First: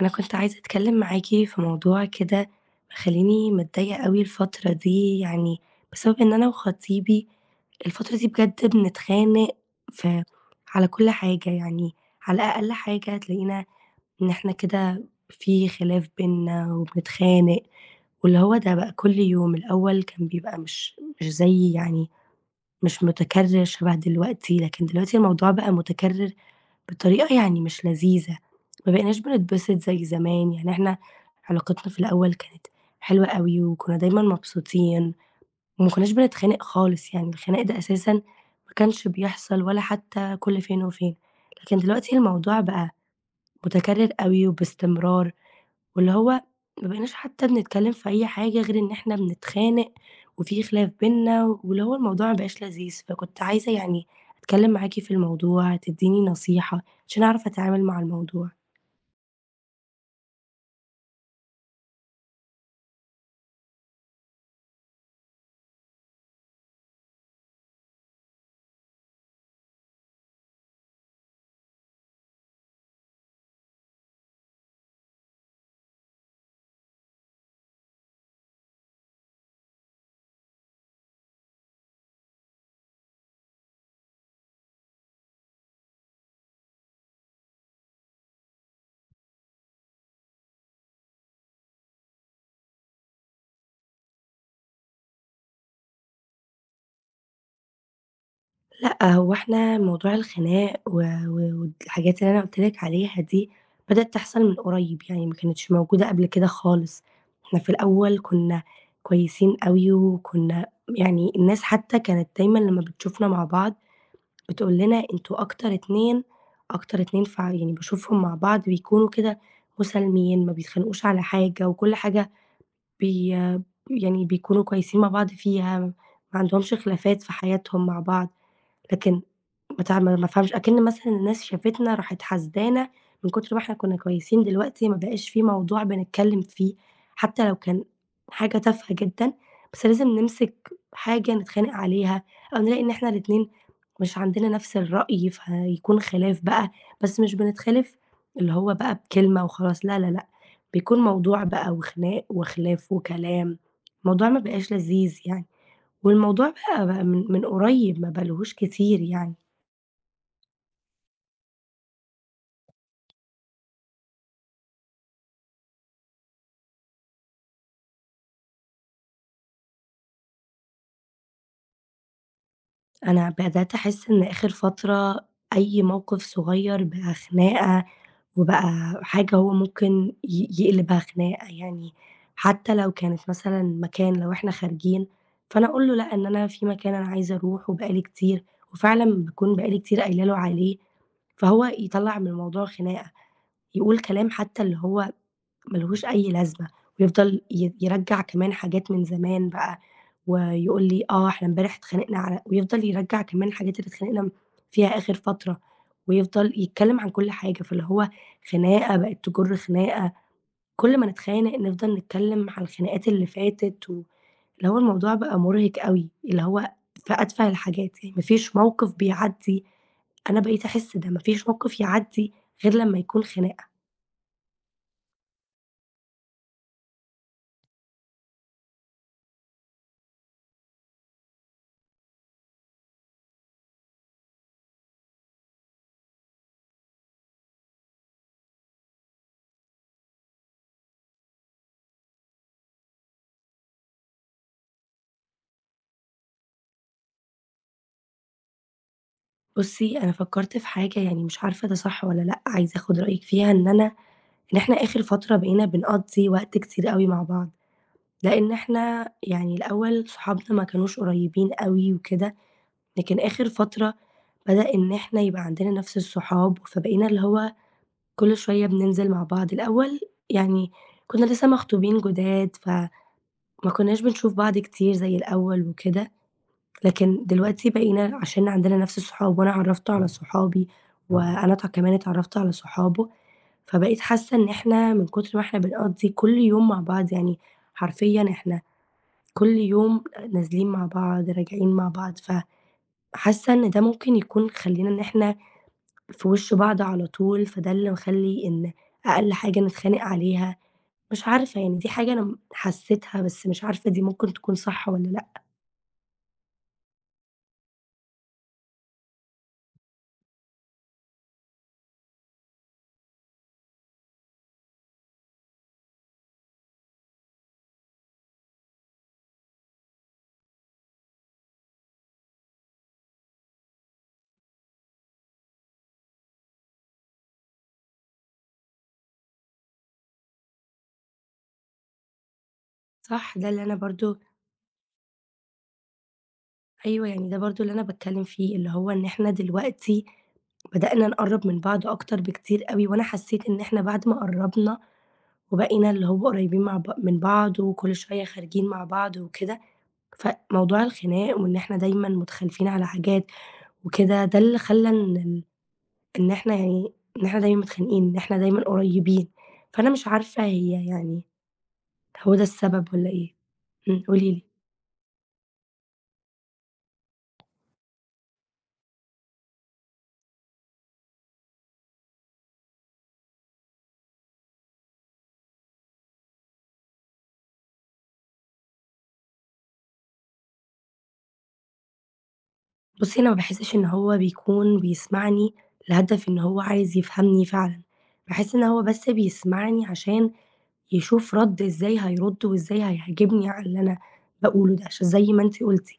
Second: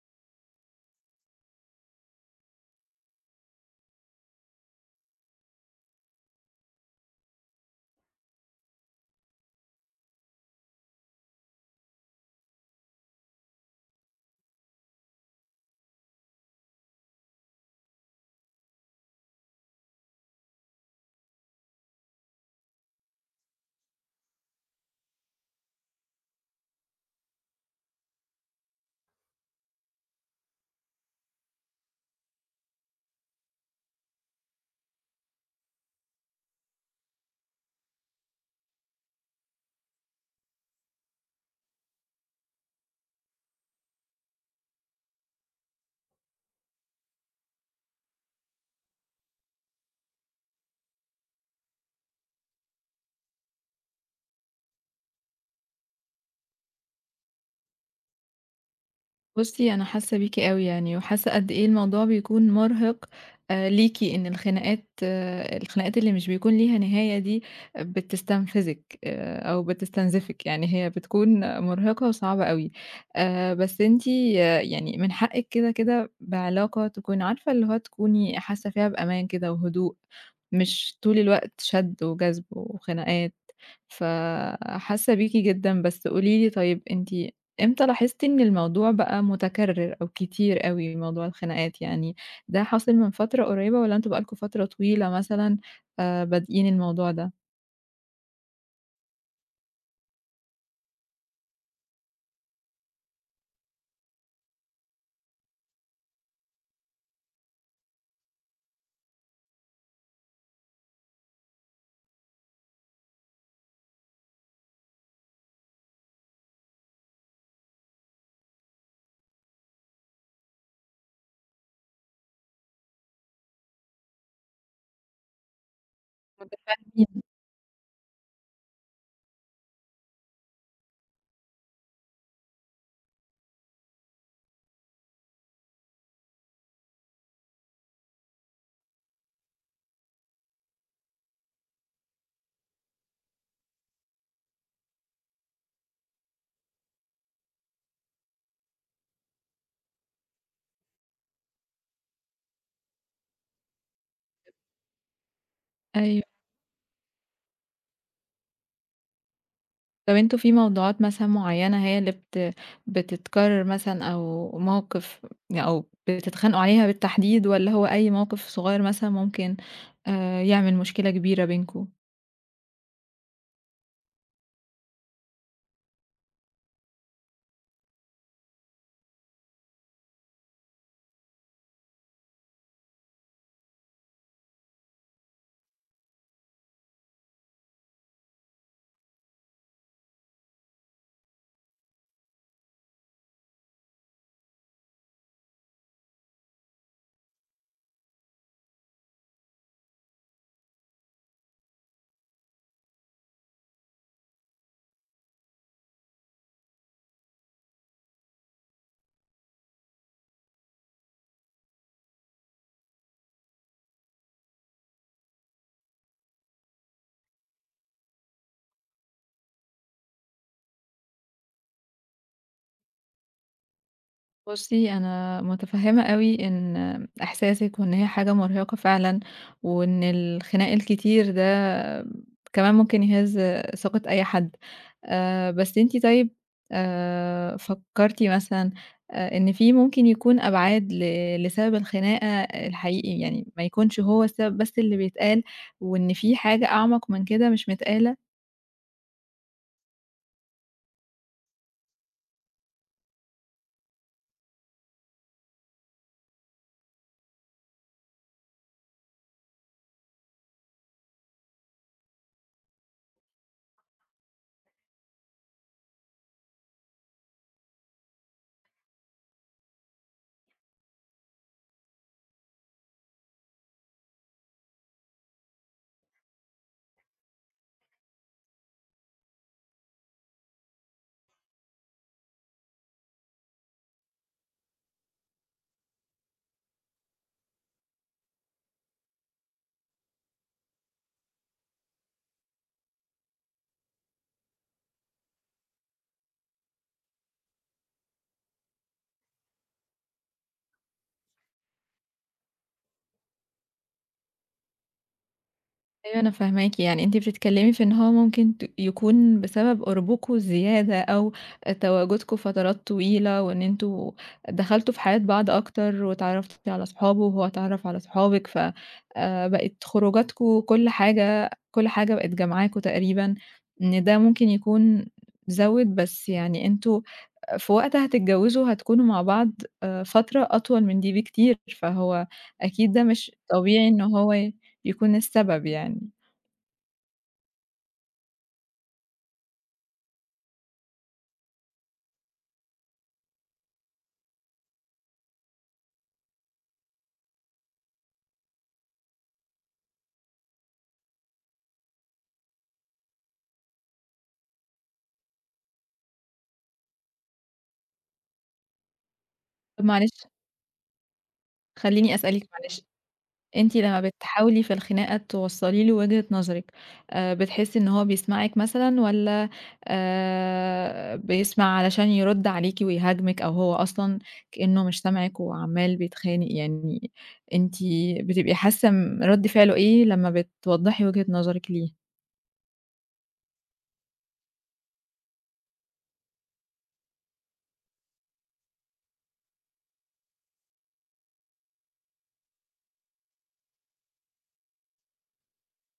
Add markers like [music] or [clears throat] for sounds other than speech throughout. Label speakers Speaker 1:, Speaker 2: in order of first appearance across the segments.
Speaker 1: أنا كنت عايزة أتكلم معاكِ في موضوع كده مخلّيني متضايقة أوي الفترة دي، يعني بسبب إن أنا وخطيبي الفترة دي بجد بنتخانق في على كل حاجة، يعني على أقل حاجة تلاقينا إن إحنا كده في خلاف بيننا وبنتخانق، واللي هو ده بقى كل يوم، الأول كان بيبقى مش زي يعني مش متكرر شبه دلوقتي، لكن دلوقتي الموضوع بقى متكرر بطريقة يعني مش لذيذة، ما بقيناش بنتبسط زي زمان، يعني إحنا علاقتنا في الأول كانت حلوة أوي وكنا دايمًا مبسوطين وما كناش بنتخانق خالص، يعني الخناق ده أساسًا ما كانش بيحصل ولا حتى كل فين وفين، لكن دلوقتي الموضوع بقى متكرر أوي وباستمرار. واللي هو ما بقيناش حتى بنتكلم في أي حاجة غير إن إحنا بنتخانق وفي خلاف بينا، واللي هو الموضوع ما بقاش لذيذ، فكنت عايزة يعني أتكلم معاكِ في الموضوع، تديني نصيحة عشان أعرف أتعامل مع الموضوع.
Speaker 2: بُصّي، أنا حاسة بيكِ أوي يعني، وحاسة قد إيه الموضوع بيكون مرهق ليكِ، إن الخناقات اللي مش بيكون ليها نهاية دي بتستنفذِك أو بتستنزفِك، يعني هي بتكون مرهقة وصعبة أوي. بس أنتِ يعني من حقِك كده، كده بعلاقة تكوني عارفة اللي هو تكوني حاسة فيها بأمان كده وهدوء، مش طول الوقت شد وجذب وخناقات. فحاسة بيكِ جدًا، بس قولي لي طيب أنتِ إمتى لاحظتِ إن الموضوع بقى متكرر أو كتير أوي موضوع الخناقات يعني، ده حاصل من فترة قريبة والّا أنتم بقى لكم فترة طويلة مثلًا بادئين الموضوع ده؟
Speaker 1: لأ، هو إحنا موضوع الخناق و و والحاجات اللي أنا قُلت لِك عليها دي بدأت تحصل من قريب، يعني ما كانتش موجودة قبل كده خالص. إحنا في الأول كنا كويسين أوي، وكنا يعني الناس حتى كانت دايمًا لمّا بتشوفنا مع بعض بتقول لنا أنتم أكتر اتنين ف يعني باشوفهم مع بعض بيكونوا كده مسالمين، ما بيتخانقوش على حاجة، وكل حاجة بي يعني بيكونوا كويسين مع بعض فيها، ما عندهمش خلافات
Speaker 2: متفاهمين.
Speaker 1: في حياتهم مع بعض، لكن بتاع ما فهمش أكِن مثلًا الناس شافتنا راحت حاسدانا من كتر ما إحنا كنا كويسين، دلوقتي ما بقاش في موضوع بنتكلّم فيه، حتى لو كان حاجة تافهة جدًا، بس لازم نمسك حاجة نتخانق عليها أو نلاقي إن إحنا الاتنين مش عندنا نفس الرأي، فيكون خلاف بقى، بس مش بنتخالف اللي هو بقى بكلمة وخلاص، لا، لا، لأ، بيكون موضوع بقى وخناق وخلاف وكلام، الموضوع ما بقاش لذيذ يعني،
Speaker 2: أيوه،
Speaker 1: والموضوع بقى من قريب ما بقالهوش كتير يعني.
Speaker 2: طب أنتم في موضوعات مثلًا معينة هي اللي بتتكرر مثلًا أو موقف يعني، أو بتتخانقوا عليها بالتحديد والّا هو أي موقف صغير مثلًا ممكن يعمل مشكلة كبيرة بينكم؟
Speaker 1: أنا بدأت أحس إن آخر فترة أي موقف صغير بقى خناقة، وبقى حاجة هو ممكن يقلبها خناقة يعني، حتى لو كانت مثلًا مكان لو إحنا خارجين، فأنا أقول له لأ، إن أنا في مكان أنا عايزة أروحه بقى لي كتير، وفعلًا باكون بقى لي كتير قايلة له عليه، فهو يطلّع من الموضوع خناقة، يقول كلام حتى اللي هو ما لهوش أي لازمة، ويفضل يرجّع كمان حاجات من زمان بقى، ويقول لي آه إحنا امبارح اتخانقنا على ويفضل يرجّع كمان الحاجات اللي اتخانقنا فيها آخر فترة، ويفضل يتكلم عن كل حاجة، فاللي هو خناقة بقت تجر خناقة، كل ما نتخانق نفضل نتكلم على الخناقات اللي فاتت، واللي هو الموضوع بقى مرهق أوي، اللي هو في أتفه الحاجات، يعني ما فيش موقف بيعدّي أنا بقيت أحس ده، ما فيش موقف يعدّي غير لمّا يكون خناقة.
Speaker 2: بُصّي، أنا متفهّمة أوي إن إحساسِك وإن هي حاجة مرهقة فعلًا، وإن الخناق الكتير ده كمان ممكن يهِز ثقة أي حد. بس أنتِ طيب فكّرتِ مثلًا إن في ممكن يكون أبعاد لسبب الخناقة الحقيقي، يعني ما يكونش هو السبب بس اللي بيتقال، وإن في حاجة أعمق من كده مش متقالة؟
Speaker 1: بُصّي، أنا فكّرت في حاجة يعني مش عارفة ده صح والّا لأ، عايزة آخُد رأيِك فيها إن أنا إن إحنا آخِر فترة بقينا بنقضّي وقت كتير أوي مع بعض، لإن إحنا يعني الأول صحابنا ما كانوش قريّبين أوي وكده، لكن آخِر فترة بدأ إن إحنا يبقى عندنا نَفْس الصحاب، فبقينا اللي هو كل شوية بننزل مع بعض. الأول يعني كُنّا لسه مخطوبين جداد، فما كُنّاش بنشوف بعض كتير زي الأول وكده. لكن دلوقتي بقينا عشان عندنا نفس الصحاب وأنا اتعرّفت على صحابي، وأنا كمان اتعرّفت على صحابه، فبقيت حاسة إن إحنا من كتر ما إحنا بنقضّي كل يوم مع بعض، يعني حرفيًا إحنا كل يوم نازلين مع بعض، راجعين مع بعض، فحاسة إن ده ممكن يكون خلّينا إن إحنا في وِش بعض على طول، فده اللي مخلّي إن أقل حاجة نتخانق عليها، مش عارفة يعني دي حاجة أنا حسيتها بس مش عارفة دي ممكن تكون صح والّا لأ،
Speaker 2: أيوه أنا فاهماكِ، يعني أنتِ بتتكلّمي في إن هو ممكن يكون بسبب قربكم الزيادة أو تواجدكم فترات طويلة وإن أنتم دخلتوا في حياة بعض أكتر واتعرّفتِ على صحابه وهو اتعرّف على صحابِك، ف بقت خروجاتكم كل حاجة كل حاجة بقت جامعاكم تقريبًا، إن ده ممكن يكون زوِّد، بس يعني أنتم في وقت هتتجوّزوا هتكونوا مع بعض فترة أطول من دي بكتير، فهو أكيد ده مش
Speaker 1: صح ده اللي أنا
Speaker 2: طبيعي إن
Speaker 1: برضه
Speaker 2: هو يكون السبب يعني.
Speaker 1: أيوه، يعني ده برضه اللي أنا باتكلّم فيه، اللي هو إن إحنا دلوقتي بدأنا نقرّب من بعض أكتر بكتير أوي، وأنا حسّيت إن إحنا بعد ما قرّبنا وبقينا اللي هو قريّبين مع ب من بعض وكل شوية خارجين مع بعض وكده، فموضوع الخناق وإن إحنا دايمًا متخالفين على حاجات وكده، ده اللي خلّى إن إن إحنا يعني إن إحنا دايمًا متخانقين، إن إحنا دايمًا قريّبين،
Speaker 2: طب
Speaker 1: فأنا مش
Speaker 2: معلش،
Speaker 1: عارفة هي يعني
Speaker 2: خلّيني
Speaker 1: هو ده
Speaker 2: أسألِك معلش،
Speaker 1: السبب والّا إيه؟
Speaker 2: أنتِ لمّا
Speaker 1: قولي لي.
Speaker 2: بتحاولي في الخناقة توصّلي له وجهة نظرِك، بتحسّي إن هو بيسمعِك مثلًا والّا بيسمع علشان يرُد عليكِ ويهاجمِك أو هو أصلًا كإنه مش سامعِك وعمّال بيتخانق؟ يعني أنتِ بتبقي حاسّة رَد فعله إيه لمّا بتوضّحي وجهة نظرِك ليه؟
Speaker 1: بُصّي، أنا ما باحسّش إن هو بيكون بيسمعني لهدف إن هو عايز يفهمني فعلًا، باحس إن هو بس بيسمعني عشان يشوف رَد إزاي هيرُد وإزاي هيعاجبني على اللي أنا باقوله ده، عشان زي ما أنتِ قُلتِ،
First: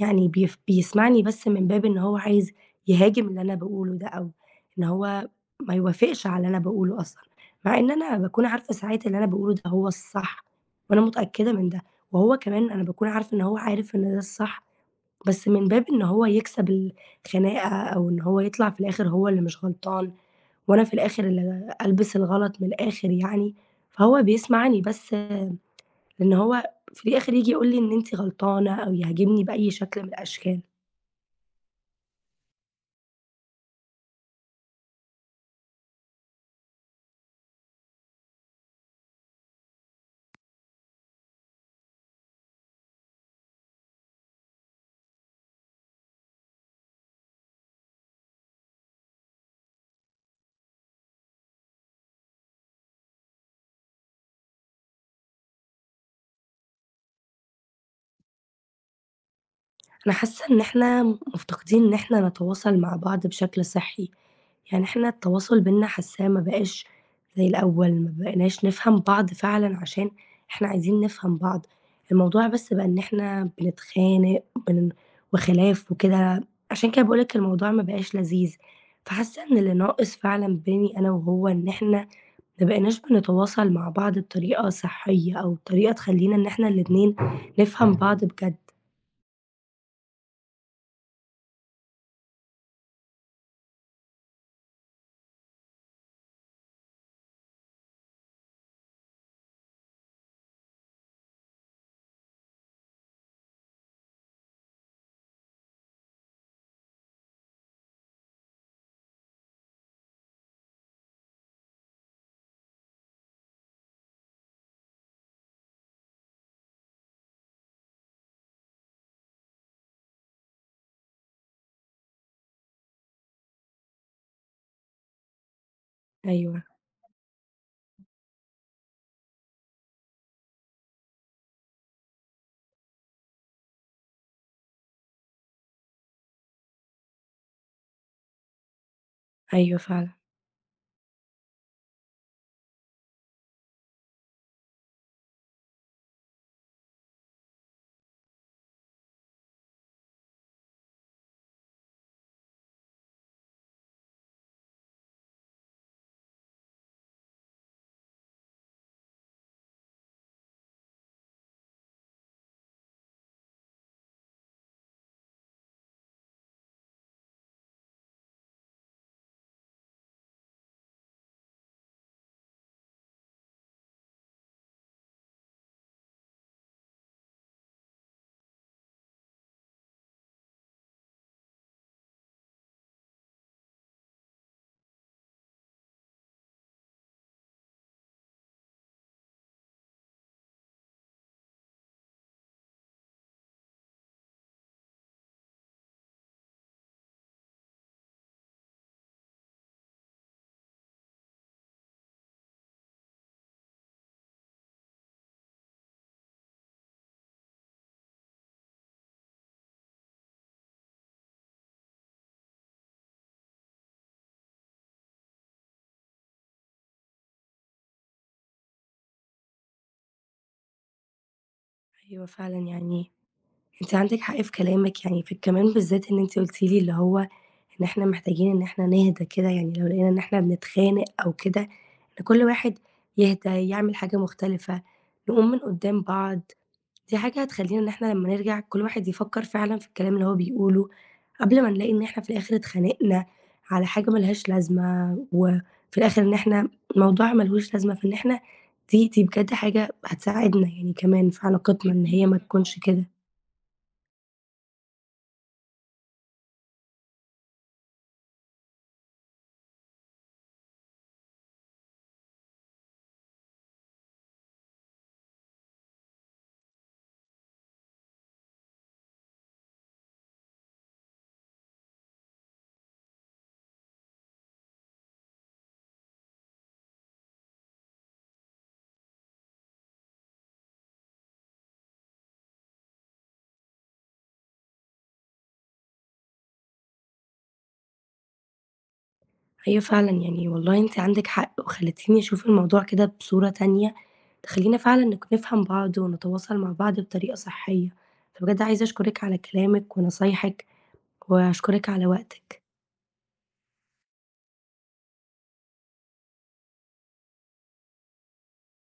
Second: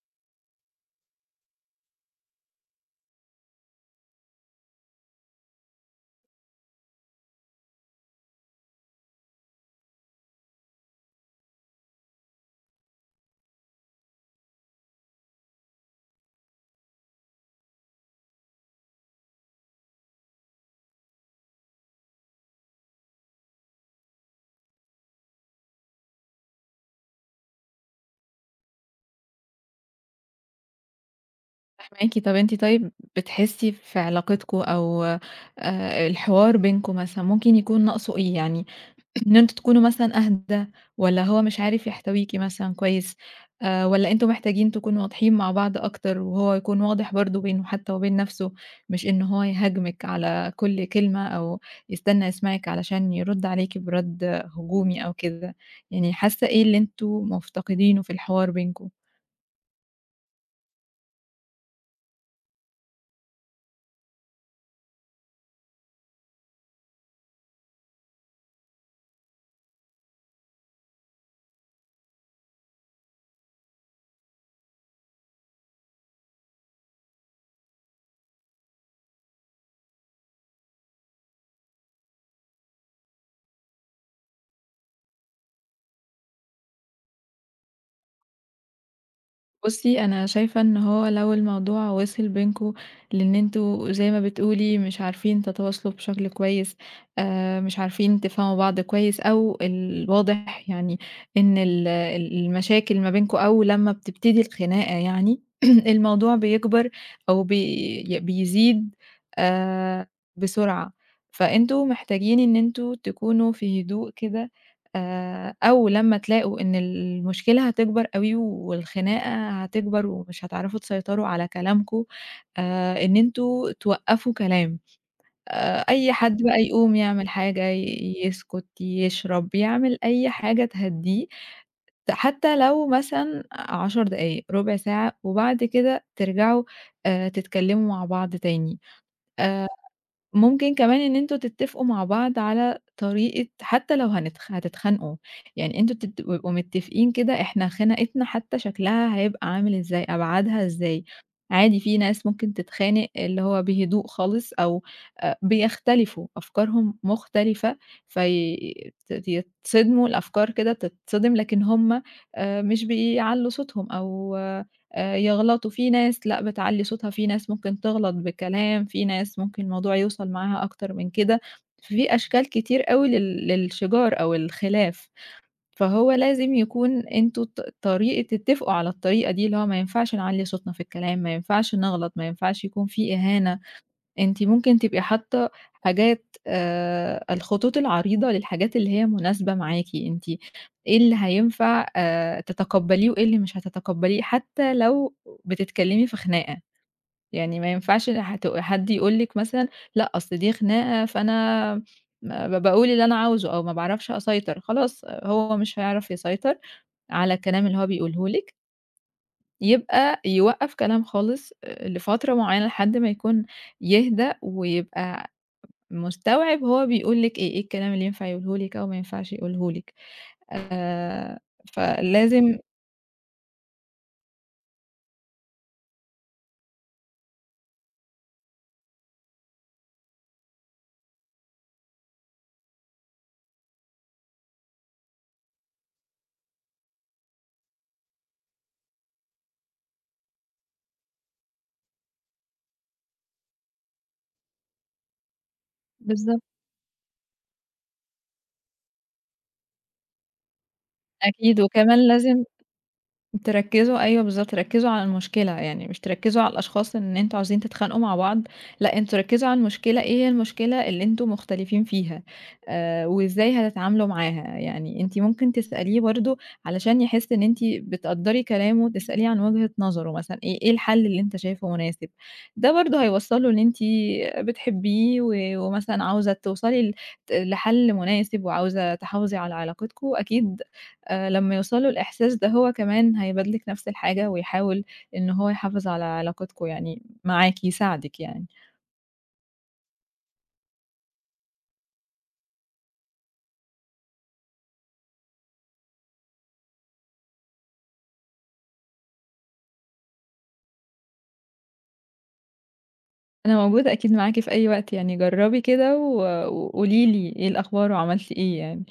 Speaker 1: يعني بيسمعني بس من باب إن هو عايز يهاجم اللي أنا باقوله ده أو إن هو ما يوافقش على اللي أنا باقوله أصلًا، مع إن أنا باكون عارفة ساعات اللي أنا باقوله ده هو الصح وأنا متأكدة من ده، وهو كمان أنا باكون عارفة إن هو عارف إن ده الصح بس من باب إن هو يكسب الخناقة أو إن هو يطلع في الآخر هو اللي مش غلطان وأنا في الآخر اللي ألبس الغلط من الآخر يعني، فهو بيسمعني بس لإن هو في الآخر ييجي يقول لي إن أنتِ غلطانة أو يهاجمني بأي شكل من الأشكال.
Speaker 2: فاهماكِ. طب أنتِ طيب بتحسّي في علاقتكم أو الحوار بينكم مثلًا ممكن يكون ناقصه إيه؟ يعني إن أنتم تكونوا مثلًا أهدى، والّا هو مش عارف يحتويكِ مثلًا كويس، والّا أنتم محتاجين تكونوا واضحين مع بعض أكتر، وهو يكون واضح برضه بينه حتى وبين نفسه، مش إن هو يهاجمِك على كل كلمة، أو يستنى يسمعِك علشان يرد عليكِ برَد هجومي أو كده، يعني حاسة إيه اللي أنتم مفتقدينه في الحوار بينكم؟
Speaker 1: أنا حاسة إن إحنا مفتقدين إن إحنا نتواصل مع بعض بشكل صحي. يعني إحنا التواصل بيننا حاساه ما بقاش زي الأول، ما بقيناش نفهم بعض فعلًا عشان إحنا عايزين نفهم بعض، الموضوع بس بقى إن إحنا بنتخانق بن وخلاف وكده، عشان كده باقول لِك الموضوع ما بقاش لذيذ، فحاسة إن اللي ناقص فعلًا بيني أنا وهو إن إحنا ما بقيناش بنتواصل مع بعض بطريقة صحية أو طريقة تخلّينا إن إحنا الاتنين نفهم بعض بجد.
Speaker 2: بُصّي، أنا شايفة إن هو لو الموضوع وصل بينكم لإن أنتم زي ما بتقولي مش عارفين تتواصلوا بشكل كويس، مش عارفين تفهموا بعض كويس أو الواضح يعني إن ال ال المشاكل ما بينكم أو لمّا بتبتدي الخناقة يعني [clears throat] الموضوع بيكبر أو بيزيد آآ بسرعة، فأنتم محتاجين إن أنتم تكونوا في هدوء كده أو لمّا تلاقوا إن المشكلة هتكبر أوي والخناقة هتكبر ومش هتعرفوا تسيطروا على كلامكم، إن أنتم توقّفوا كلام. أي حد بقى
Speaker 1: أيوه،
Speaker 2: يقوم يعمل حاجة، يسكت، يشرب، يعمل أي حاجة تهدّيه، حتى لو مثلًا 10 دقايق، ربع ساعة، وبعد كده ترجعوا تتكلموا مع بعض تاني. آآ
Speaker 1: أيوه فعلًا،
Speaker 2: ممكن كمان إن أنتم تتفقوا مع بعض على طريقة حتى لو هتتخانقوا، يعني أنتم تبقوا متفقين كده إحنا خناقتنا حتى شكلها هيبقى عامل إزاي، أبعادها إزاي، عادي في ناس ممكن تتخانق اللي هو بهدوء خالص أو بيختلفوا، أفكارهم مختلفة في يتصدموا الأفكار كده بتتصدم لكن هُم مش بيعلّوا صوتهم أو يغلطوا، في ناس لأ بتعلّي صوتها، في ناس ممكن تغلط بكلام، في ناس ممكن الموضوع يوصل معاها أكتر من كده، في أشكال كتير أوي للشِجار أو الخلاف، فهو لازم يكون أنتم طريقة تتفقوا على الطريقة دي، اللي هو ما ينفعش نعلّي صوتنا في الكلام، ما ينفعش نغلط، ما ينفعش يكون في إهانة. أنتِ ممكن تبقي حاطة حاجات الخطوط العريضة للحاجات اللي هي مناسبة معاكِ، أنتِ إيه اللي هينفع تتقبّليه وإيه اللي مش هتتقبّليه، حتى لو بتتكلّمي في خناقة، يعني ما ينفعش حد يقول لِك مثلًا لأ، أصل دي خناقة فأنا ما باقول اللي أنا عاوزه أو ما باعرفش أسيطر، خلاص هو مش هيعرف يسيطر على الكلام اللي هو بيقوله لِك، يبقى يوقّف كلام خالص لفترة معيّنة لحد ما يكون يهدى ويبقى مستوعب هو بيقول لِك إيه، إيه الكلام اللي ينفع يقوله لِك أو ما ينفعش يقوله لِك. آآ،
Speaker 1: أيوه فعلًا
Speaker 2: فلازم
Speaker 1: يعني أنتِ عندِك حق في كلامِك، يعني في كمان بالذات إن أنتِ قُلتِ لي اللي هو إن إحنا محتاجين إن إحنا نهدى كده، يعني لو لقينا إن إحنا بنتخانق أو كده، إن كل واحد يهدى، يعمل حاجة مختلفة، نقوم من قدّام بعض، دي حاجة هتخلّينا إن إحنا لمّا نرجع كل واحد يفكّر فعلًا في الكلام اللي هو بيقوله، قبل ما نلاقي إن إحنا في الآخر اتخانقنا على حاجة ما لهاش لازمة، وفي الآخر إن
Speaker 2: بالضبط،
Speaker 1: إحنا الموضوع ما لهوش لازمة، فإن إحنا دي بجد حاجة هتساعدنا يعني كمان في
Speaker 2: أكيد،
Speaker 1: علاقتنا إن
Speaker 2: وكمان
Speaker 1: هي ما
Speaker 2: لازم
Speaker 1: تكونش كده.
Speaker 2: تركّزوا أيوه بالضبط، ركّزوا على المشكلة، يعني مش تركّزوا على الأشخاص إن أنتم عاوزين تتخانقوا مع بعض، لأ أنتم ركّزوا على المشكلة، إيه هي المشكلة اللي أنتم مختلفين فيها، وإزاي هتتعاملوا معاها، يعني أنتِ ممكن تسأليه برضه علشان يحس إن أنتِ بتقدّري كلامه، تسأليه عن وجهة نظره مثلًا، إيه الحل اللي أنت شايفه مناسب، ده برضه هيوصّل له إن أنتِ بتحبيه ومثلًا عاوزة توصلي ل ت لحل مناسب وعاوزة تحافظي على علاقتكم، أكيد لمّا يوصل له الإحساس ده هو كمان هيبادلِك نفس الحاجة ويحاول إن هو يحافظ على علاقتكم يعني معاكِ، يساعدِك يعني.
Speaker 1: أيوه فعلًا، يعني والله أنتِ عندِك حق، وخلّيتيني أشوف الموضوع كده بصورة تانية، تخلّينا فعلًا نفهم بعض ونتواصل مع بعض بطريقة صحية، فبجد عايزة أشكرِك على كلامِك ونصايحِك، وأشكرِك على وقتِك.
Speaker 2: أنا موجودة أكيد معاكِ في أي وقت يعني جرّبي كده وقولي لي إيه الأخبار وعملتِ إيه يعني.